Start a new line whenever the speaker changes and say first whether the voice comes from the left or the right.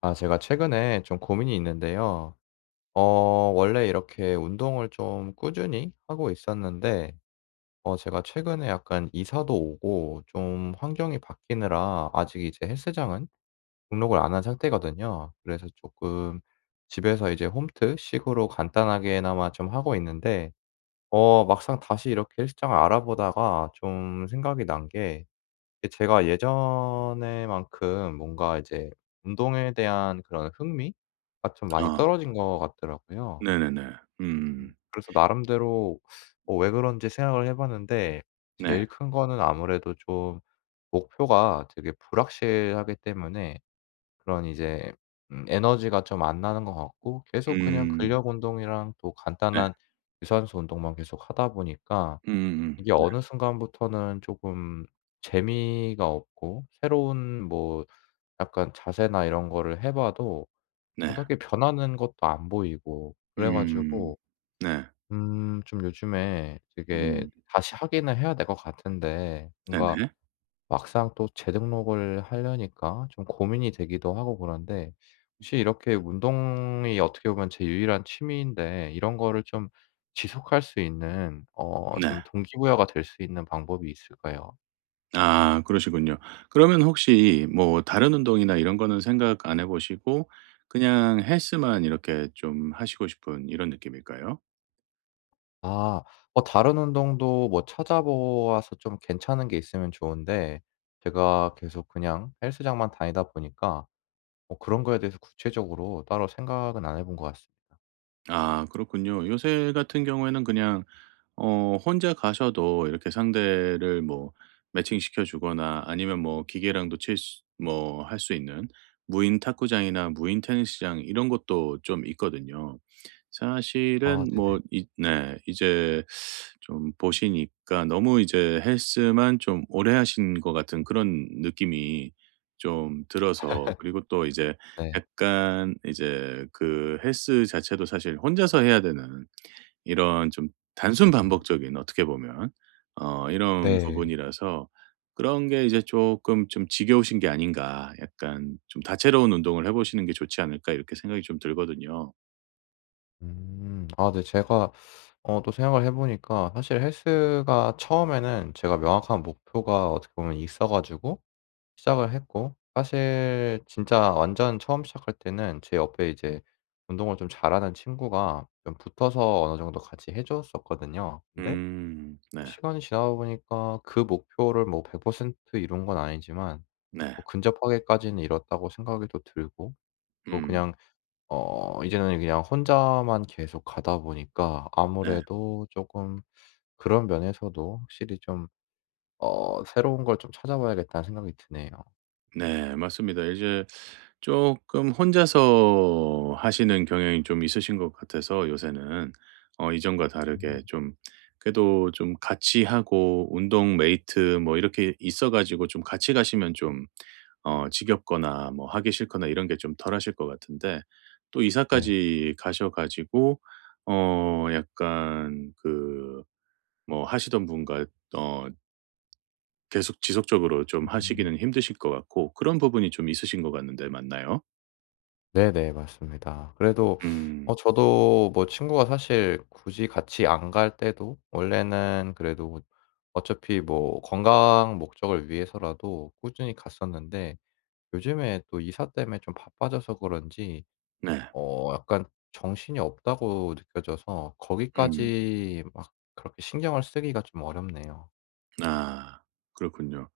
left: 아, 제가 최근에 좀 고민이 있는데요. 원래 이렇게 운동을 좀 꾸준히 하고 있었는데, 제가 최근에 약간 이사도 오고 좀 환경이 바뀌느라 아직 이제 헬스장은 등록을 안 한 상태거든요. 그래서 조금 집에서 이제 홈트 식으로 간단하게나마 좀 하고 있는데, 막상 다시 이렇게 헬스장을 알아보다가 좀 생각이 난 게, 예, 제가 예전에만큼 뭔가 이제 운동에 대한 그런 흥미가 좀 많이
right: 아
left: 떨어진 것 같더라고요.
right: 네네네. 음.
left: 그래서 나름대로 왜 그런지 생각을 해 봤는데,
right: 네.
left: 제일 큰 거는 아무래도 좀 목표가 되게 불확실하기 때문에 그런 이제 에너지가 좀 안 나는 것 같고, 계속 그냥
right: 음.
left: 근력 운동이랑 또
right: 네.
left: 간단한 유산소 운동만 계속 하다 보니까
right: 음
left: 이게
right: 음
left: 어느 순간부터는 조금 재미가 없고, 새로운 뭐 약간 자세나 이런 거를 해 봐도
right: 네.
left: 어떻게 변하는 것도 안 보이고 그래
right: 음.
left: 가지고,
right: 네.
left: 좀 요즘에 되게
right: 음.
left: 다시 하기는 해야 될 것 같은데, 뭔가
right: 네네.
left: 막상 또 재등록을 하려니까 좀 고민이 되기도 하고 그런데, 혹시 이렇게 운동이 어떻게 보면 제 유일한 취미인데 이런 거를 좀 지속할 수 있는
right: 네.
left: 좀 동기부여가 될 수 있는 방법이 있을까요?
right: 아 그러시군요. 그러면 혹시 뭐 다른 운동이나 이런 거는 생각 안 해 보시고 그냥 헬스만 이렇게 좀 하시고 싶은 이런 느낌일까요?
left: 아. 다른 운동도 뭐 찾아 보아서 좀 괜찮은 게 있으면 좋은데, 제가 계속 그냥 헬스장만 다니다 보니까 뭐 그런 거에 대해서 구체적으로 따로 생각은 안 해본 것 같습니다.
right: 아 그렇군요. 요새 같은 경우에는 그냥 어 혼자 가셔도 이렇게 상대를 뭐 매칭시켜 주거나 아니면 뭐 기계랑도 칠 수 뭐 할 수 있는 무인 탁구장이나 무인 테니스장 이런 것도 좀 있거든요.
left: 아
right: 사실은
left: 네네.
right: 뭐 이 네 이제 좀 보시니까 너무 이제 헬스만 좀 오래 하신 것 같은 그런 느낌이 좀 들어서 그리고 또 이제
left: 네.
right: 약간 이제 그 헬스 자체도 사실 혼자서 해야 되는 이런 좀 단순
left: 음.
right: 반복적인 어떻게 보면 어 이런
left: 네.
right: 부분이라서 '그런 게 이제 조금 좀 지겨우신 게 아닌가. 약간 좀 다채로운 운동을 해 보시는 게 좋지 않을까.' 이렇게 생각이 좀 들거든요.
left: 음. 아 네. 제가 또 생각을 해 보니까, 사실 헬스가 처음에는 제가 명확한 목표가 어떻게 보면 있어 가지고 시작을 했고, 사실 진짜 완전 처음 시작할 때는 제 옆에 이제 운동을 좀 잘하는 친구가 좀 붙어서 어느 정도 같이 해 줬었거든요. 근데
right: 음. 네.
left: 시간이 지나다 보니까 그 목표를 뭐 100% 이룬 건 아니지만
right: 네.
left: 뭐 근접하게까지는 이뤘다고 생각이 또 들고, 또
right: 음.
left: 그냥 이제는 그냥 혼자만 계속 가다 보니까
right: 네.
left: 아무래도 조금 그런 면에서도 확실히 좀 '새로운 걸 좀 찾아봐야겠다.'는 생각이 드네요.
right: 네 맞습니다. 이제 조금 혼자서 하시는 경향이 좀 있으신 것 같아서 요새는 어 이전과
left: 음.
right: 다르게 좀 그래도 좀 같이 하고 운동 메이트 뭐 이렇게 있어 가지고 좀 같이 가시면 좀 어 지겹거나 뭐 하기 싫거나 이런 게 좀 덜하실 것 같은데 또
left: 네.
right: 이사까지 가셔 가지고 어 약간 그 뭐 하시던 분과 어 계속 지속적으로 좀
left: 음.
right: 하시기는 힘드실 것 같고 그런 부분이 좀 있으신 것 같는데 맞나요?
left: 네네. 맞습니다. 그래도
right: 음.
left: 저도 뭐 친구가 사실 굳이 같이 안 갈 때도 원래는 그래도 어차피 뭐 건강 목적을 위해서라도 꾸준히 갔었는데, 요즘에 또 이사 때문에 좀 바빠져서 그런지
right: 네.
left: 약간 정신이 없다고 느껴져서
right: 음.
left: 거기까지 막 그렇게 신경을 쓰기가 좀 어렵네요.
right: 아. 그렇군요.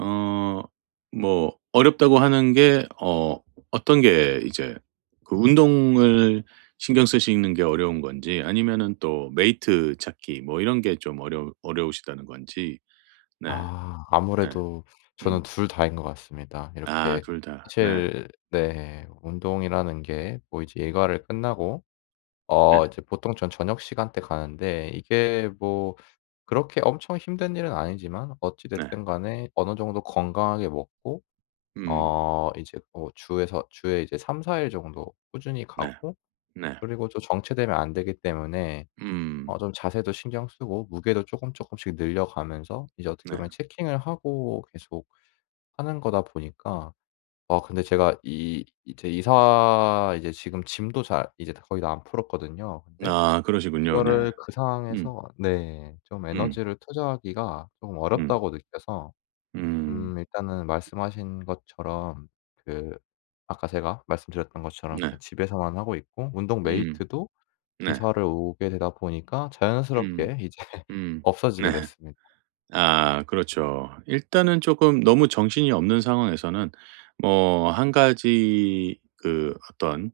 right: 어 뭐 어렵다고 하는 게 어 어떤 게 이제 그 운동을 신경 쓰시는 게 어려운 건지 아니면은 또 메이트 찾기 뭐 이런 게 좀 어려우시다는 건지. 네.
left: 아,
right: 네.
left: 아무래도 저는
right: 음.
left: 둘 다인 것 같습니다.
right: 아
left: 이렇게
right: 2 다. 네.
left: 사실, 네, 운동이라는 게 뭐 이제 일과를 끝나고
right: 네.
left: 이제 보통 전 저녁 시간대 가는데, 이게 뭐 그렇게 엄청 힘든 일은 아니지만 어찌
right: 네.
left: 됐든 간에 어느 정도 건강하게 먹고
right: 음.
left: 이제 뭐 주에서 주에 이제 3-4일 정도 꾸준히
right: 네.
left: 가고,
right: 네.
left: 그리고 또 정체되면 안 되기 때문에
right: 음.
left: 좀 자세도 신경 쓰고 무게도 쪼끔 쪼끔씩 늘려가면서 이제 어떻게
right: 네.
left: 보면 체킹을 하고 계속 하는 거다 보니까. 근데 제가 이 이제 이사 이제 지금 짐도 잘 이제 다 거의 다 안 풀었거든요. 근데
right: 아 그러시군요. 네.
left: 이거를 그
right: 음.
left: 상황에서, 네, 좀
right: 음.
left: 에너지를 투자하기가 쪼금
right: 음.
left: 어렵다고 느껴서
right: 음.
left: 일단은 말씀하신 것처럼, 그 아까 제가 말씀드렸던 것처럼
right: 네.
left: 그냥 집에서만 하고 있고 운동
right: 음.
left: 메이트도
right: 네.
left: 이사를 오게 되다 보니까
right: 음.
left: 자연스럽게 이제
right: 음.
left: 없어지게
right: 네.
left: 됐습니다.
right: 아 그렇죠. 일단은 쪼끔 너무 정신이 없는 상황에서는 뭐 한 가지 그 어떤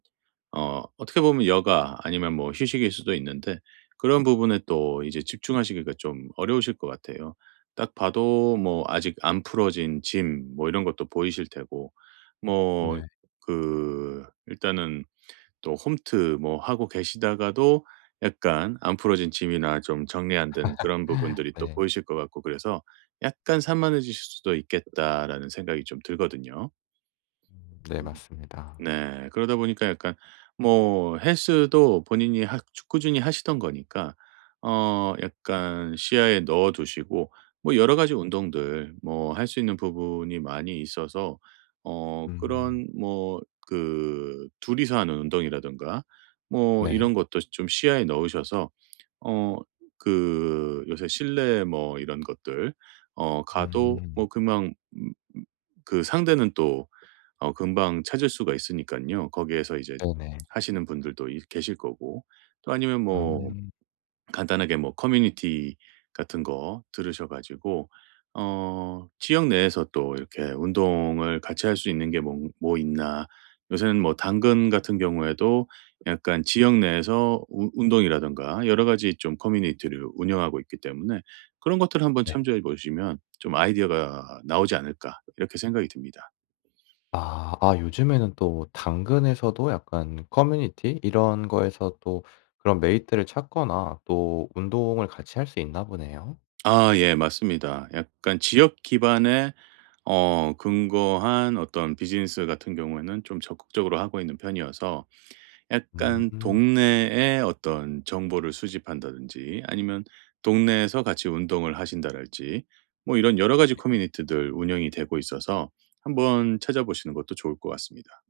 right: 어 어떻게 보면 여가 아니면 뭐 휴식일 수도 있는데 그런 부분에 또 이제 집중하시기가 좀 어려우실 것 같아요. 딱 봐도 뭐 아직 안 풀어진 짐 뭐 이런 것도 보이실 테고
left: 네.
right: 뭐 그 일단은 또 홈트 뭐 하고 계시다가도 약간 안 풀어진 짐이나 좀 정리 안 된 그런 부분들이 또
left: 네.
right: 보이실 것 같고 그래서 약간 산만해지실 수도 있겠다라는 생각이 좀 들거든요.
left: 네
right: 음.
left: 맞습니다.
right: 네. 그러다 보니까 약간 뭐 헬스도 본인이 하 꾸준히 하시던 거니까 어 약간 시야에 넣어 두시고 뭐 여러 가지 운동들 뭐 할 수 있는 부분이 많이 있어서 어
left: 음
right: 그런 뭐 그 둘이서 하는 운동이라든가 뭐
left: 네.
right: 이런 것도 좀 시야에 넣으셔서 어 그 요새 실내 뭐 이런 것들 어 가도
left: 음
right: 뭐 금방 그 상대는 또 어 금방 찾을 수가 있으니까요 거기에서 이제
left: 네네.
right: 하시는 분들도 이 계실 거고 또 아니면 뭐
left: 음
right: 간단하게 뭐 커뮤니티 같은 거 들으셔 가지고 어 지역 내에서 또 이렇게 운동을 같이 할 수 있는 게 뭐 뭐 있나. 요새는 뭐 당근 같은 경우에도 약간 지역 내에서 운 운동이라든가 여러 가지 좀 커뮤니티를 운영하고 있기 때문에 그런 것들을 한번
left: 네.
right: 참조해 보시면 좀 '아이디어가 나오지 않을까.' 이렇게 생각이 듭니다.
left: 아 아, 요즘에는 또 당근에서도 약간 커뮤니티 이런 거에서 또 그런 메이트를 찾거나 또 운동을 같이 할 수 있나 보네요.
right: 아 예 맞습니다. 약간 지역 기반에 어 근거한 어떤 비즈니스 같은 경우에는 좀 적극적으로 하고 있는 편이어서 약간
left: 음.
right: 동네의 어떤 정보를 수집한다든지 아니면 동네에서 같이 운동을 하신다랄지 뭐 이런 여러 가지 커뮤니티들 운영이 되고 있어서 한번 찾아보시는 것도 좋을 것 같습니다.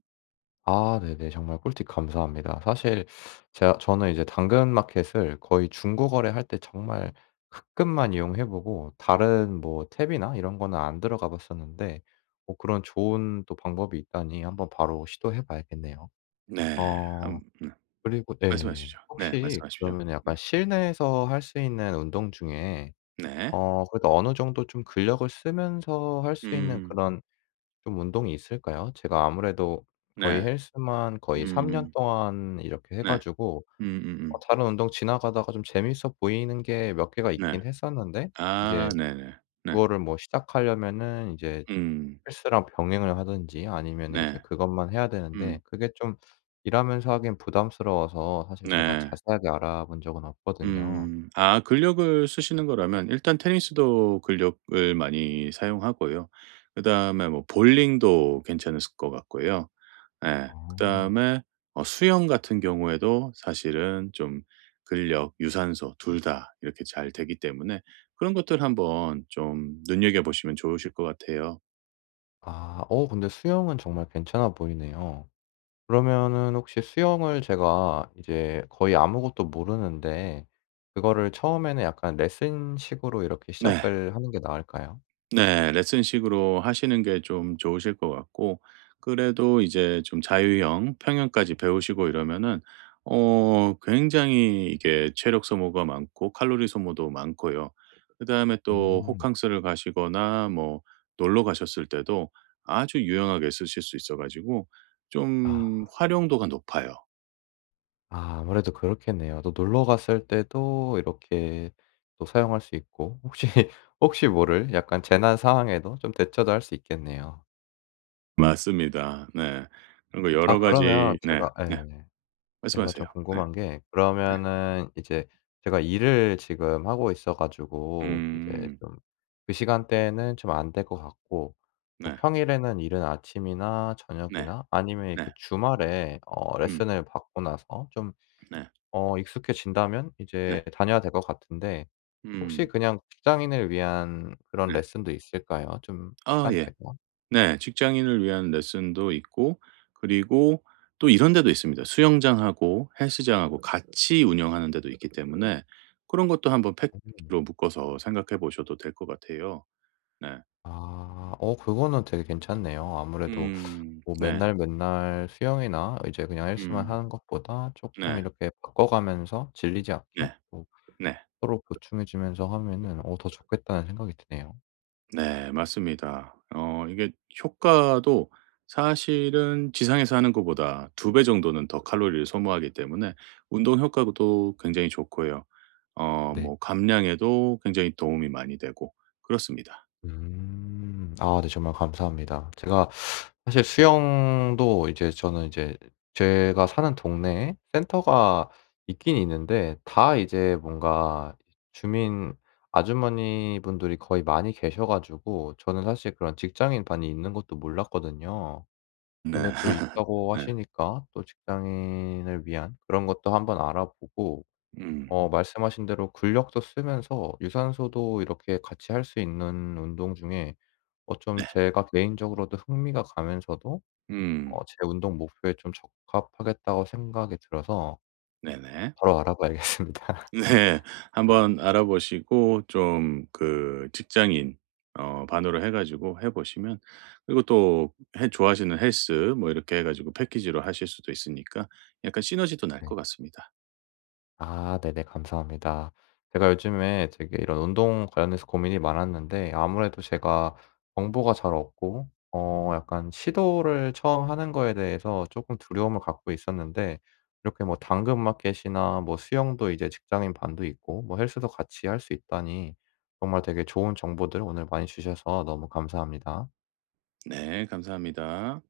left: 아 네네. 정말 꿀팁 감사합니다. 사실 제가, 저는 이제 당근마켓을 거의 중고 거래할 때 정말 가끔만 이용해 보고 다른 뭐 탭이나 이런 거는 안 들어가 봤었는데, 뭐 그런 좋은 또 방법이 있다니 한번 바로 시도해 봐야겠네요.
right: 네.
left: 어
right: 한- 음
left: 그리고, 네,
right: 말씀하시죠. 네 말씀
left: 혹시
right: 하시
left: 그러
right: 죠
left: 면
right: 네.
left: 약간 실내에서 할 수 있는 운동 중에
right: 네.
left: 그래도 어느 정도 좀 근력을 쓰면서 할 수 있는
right: 음.
left: 그런 좀 운동이 있을까요? 제가 아무래도 거의
right: 네.
left: 헬스만 거의 3년
right: 음.
left: 동안 이렇게 해
right: 네.
left: 가지고
right: 음음음.
left: 다른 운동 지나가다가 좀 재밌어 보이는 게 몇 개가
right: 네.
left: 있긴 했었는데,
right: 아
left: 이제
right: 네네. 네.
left: 그거를 뭐 시작하려면은 이제
right: 음.
left: 헬스랑 병행을 하든지 아니면은 이제
right: 네.
left: 그것만 해야
right: 음.
left: 되는데 그게 좀 일하면서 하긴 부담스러워서 사실 제가
right: 네.
left: 자세하게 알아본 적은 없거든요.
right: 음. 아 근력을 쓰시는 거라면 일단 테니스도 근력을 많이 사용하고요. 그다음에 뭐 볼링도 괜찮을 것 같고요. 예.
left: 어.
right: 그다음에 어 수영 같은 경우에도 사실은 좀 근력, 유산소 둘 다 이렇게 잘 되기 때문에 그런 것들 한번 좀 눈여겨 보시면 좋으실 것 같아요.
left: 아. 근데 수영은 정말 괜찮아 보이네요. 그러면은 혹시 수영을 제가 이제 거의 아무것도 모르는데, 그거를 처음에는 약간 레슨식으로 이렇게
right: 네.
left: 시작을 하는 게 나을까요?
right: 네. 레슨식으로 하시는 게 좀 좋으실 것 같고 그래도 이제 좀 자유형, 평형까지 배우시고 이러면은 어 굉장히 이게 체력 소모가 많고 칼로리 소모도 많고요. 그다음에 또
left: 음.
right: 호캉스를 가시거나 뭐 놀러 가셨을 때도 아주 유용하게 쓰실 수 있어 가지고
left: 아.
right: 좀 활용도가 높아요.
left: 아 아무래도 그렇겠네요. 또 놀러 갔을 때도 이렇게 또 사용할 수 있고, 혹시 혹시 모를 약간 재난 상황에도 좀 대처도 할 수 있겠네요.
right: 맞습니다. 네. 그리고 여러
left: 아 그러면
right: 가지 네.
left: 제가,
right: 네.
left: 예, 제가
right: 말씀하세요.
left: 좀
right: 네.
left: 궁금한 게
right: 네.
left: 그러면은 이제 제가 일을 지금 하고 있어 가지고 이제, 네,
right: 음.
left: 좀 그 시간대에는 좀 안 될 것 같고 뭐
right: 네.
left: 평일에는 이른 아침이나
right: 네.
left: 저녁이나 아니면 이렇게
right: 네.
left: 주말에
right: 음.
left: 레슨을 받고 나서 좀
right: 네.
left: 익숙해진다면
right: 네.
left: 이제 다녀야 될 것 같은데, 혹시
right: 음.
left: 그냥 직장인을 위한 그런
right: 네.
left: 레슨도 있을까요? 좀
right: 아 예.
left: 시간대가?
right: 네. 직장인을 위한 레슨도 있고 그리고 또 이런 데도 있습니다. 수영장하고 헬스장하고 같이 운영하는 데도 있기 때문에 그런 것도 한번
left: 음.
right: 패키지로 묶어서 생각해 보셔도 될 것 같아요. 네.
left: 아. 그거는 되게 괜찮네요. 아무래도
right: 음.
left: 뭐
right: 네.
left: 맨날 맨날 수영이나 이제 그냥 헬스만
right: 음.
left: 하는 것보다 쪼끔
right: 네.
left: 이렇게 바꿔가면서 질리지 않게
right: 네.
left: 또
right: 네.
left: 서로 보충해 주면서 하면은 더 좋겠다는 생각이 드네요.
right: 네 맞습니다. 어 이게 효과도 사실은 지상에서 하는 것보다 두 배 정도는 더 칼로리를 소모하기 때문에 운동 효과도 굉장히 좋고요. 어
left: 네.
right: 뭐 감량에도 굉장히 도움이 많이 되고 그렇습니다.
left: 음. 아 네 정말 감사합니다. 제가 사실 수영도 이제, 저는 이제 제가 사는 동네에 센터가 있긴 있는데 다 이제 뭔가 주민 아주머니 분들이 거의 많이 계셔 가지고 저는 사실 그런 직장인 반이 있는 것도 몰랐거든요. 근데
right: 네.
left: 또 있다고
right: 네.
left: 하시니까 또 직장인을 위한 그런 것도 한번 알아보고,
right: 음.
left: 말씀하신 대로 근력도 쓰면서 유산소도 이렇게 같이 할 수 있는 운동 중에 좀 제가 개인적으로도 흥미가 가면서도
right: 음.
left: 제 운동 목표에 좀 적합하겠다고 생각이 들어서
right: 네네.
left: 바로 알아봐야겠습니다.
right: 네. 한번 알아보시고 좀 그 직장인 어 반으로 해 가지고 해 보시면 그리고 또 좋아하시는 헬스 뭐 이렇게 해 가지고 패키지로 하실 수도 있으니까 약간 시너지도 날 것
left: 네.
right: 같습니다.
left: 아 네네. 감사합니다. 제가 요즘에 되게 이런 운동 관련해서 고민이 많았는데, 아무래도 제가 정보가 잘 없고 약간 시도를 처음 하는 거에 대해서 조금 두려움을 갖고 있었는데, 이렇게 뭐 당근마켓이나 뭐 수영도 이제 직장인 반도 있고 뭐 헬스도 같이 할 수 있다니 정말 되게 좋은 정보들 오늘 많이 주셔서 너무 감사합니다.
right: 네. 감사합니다.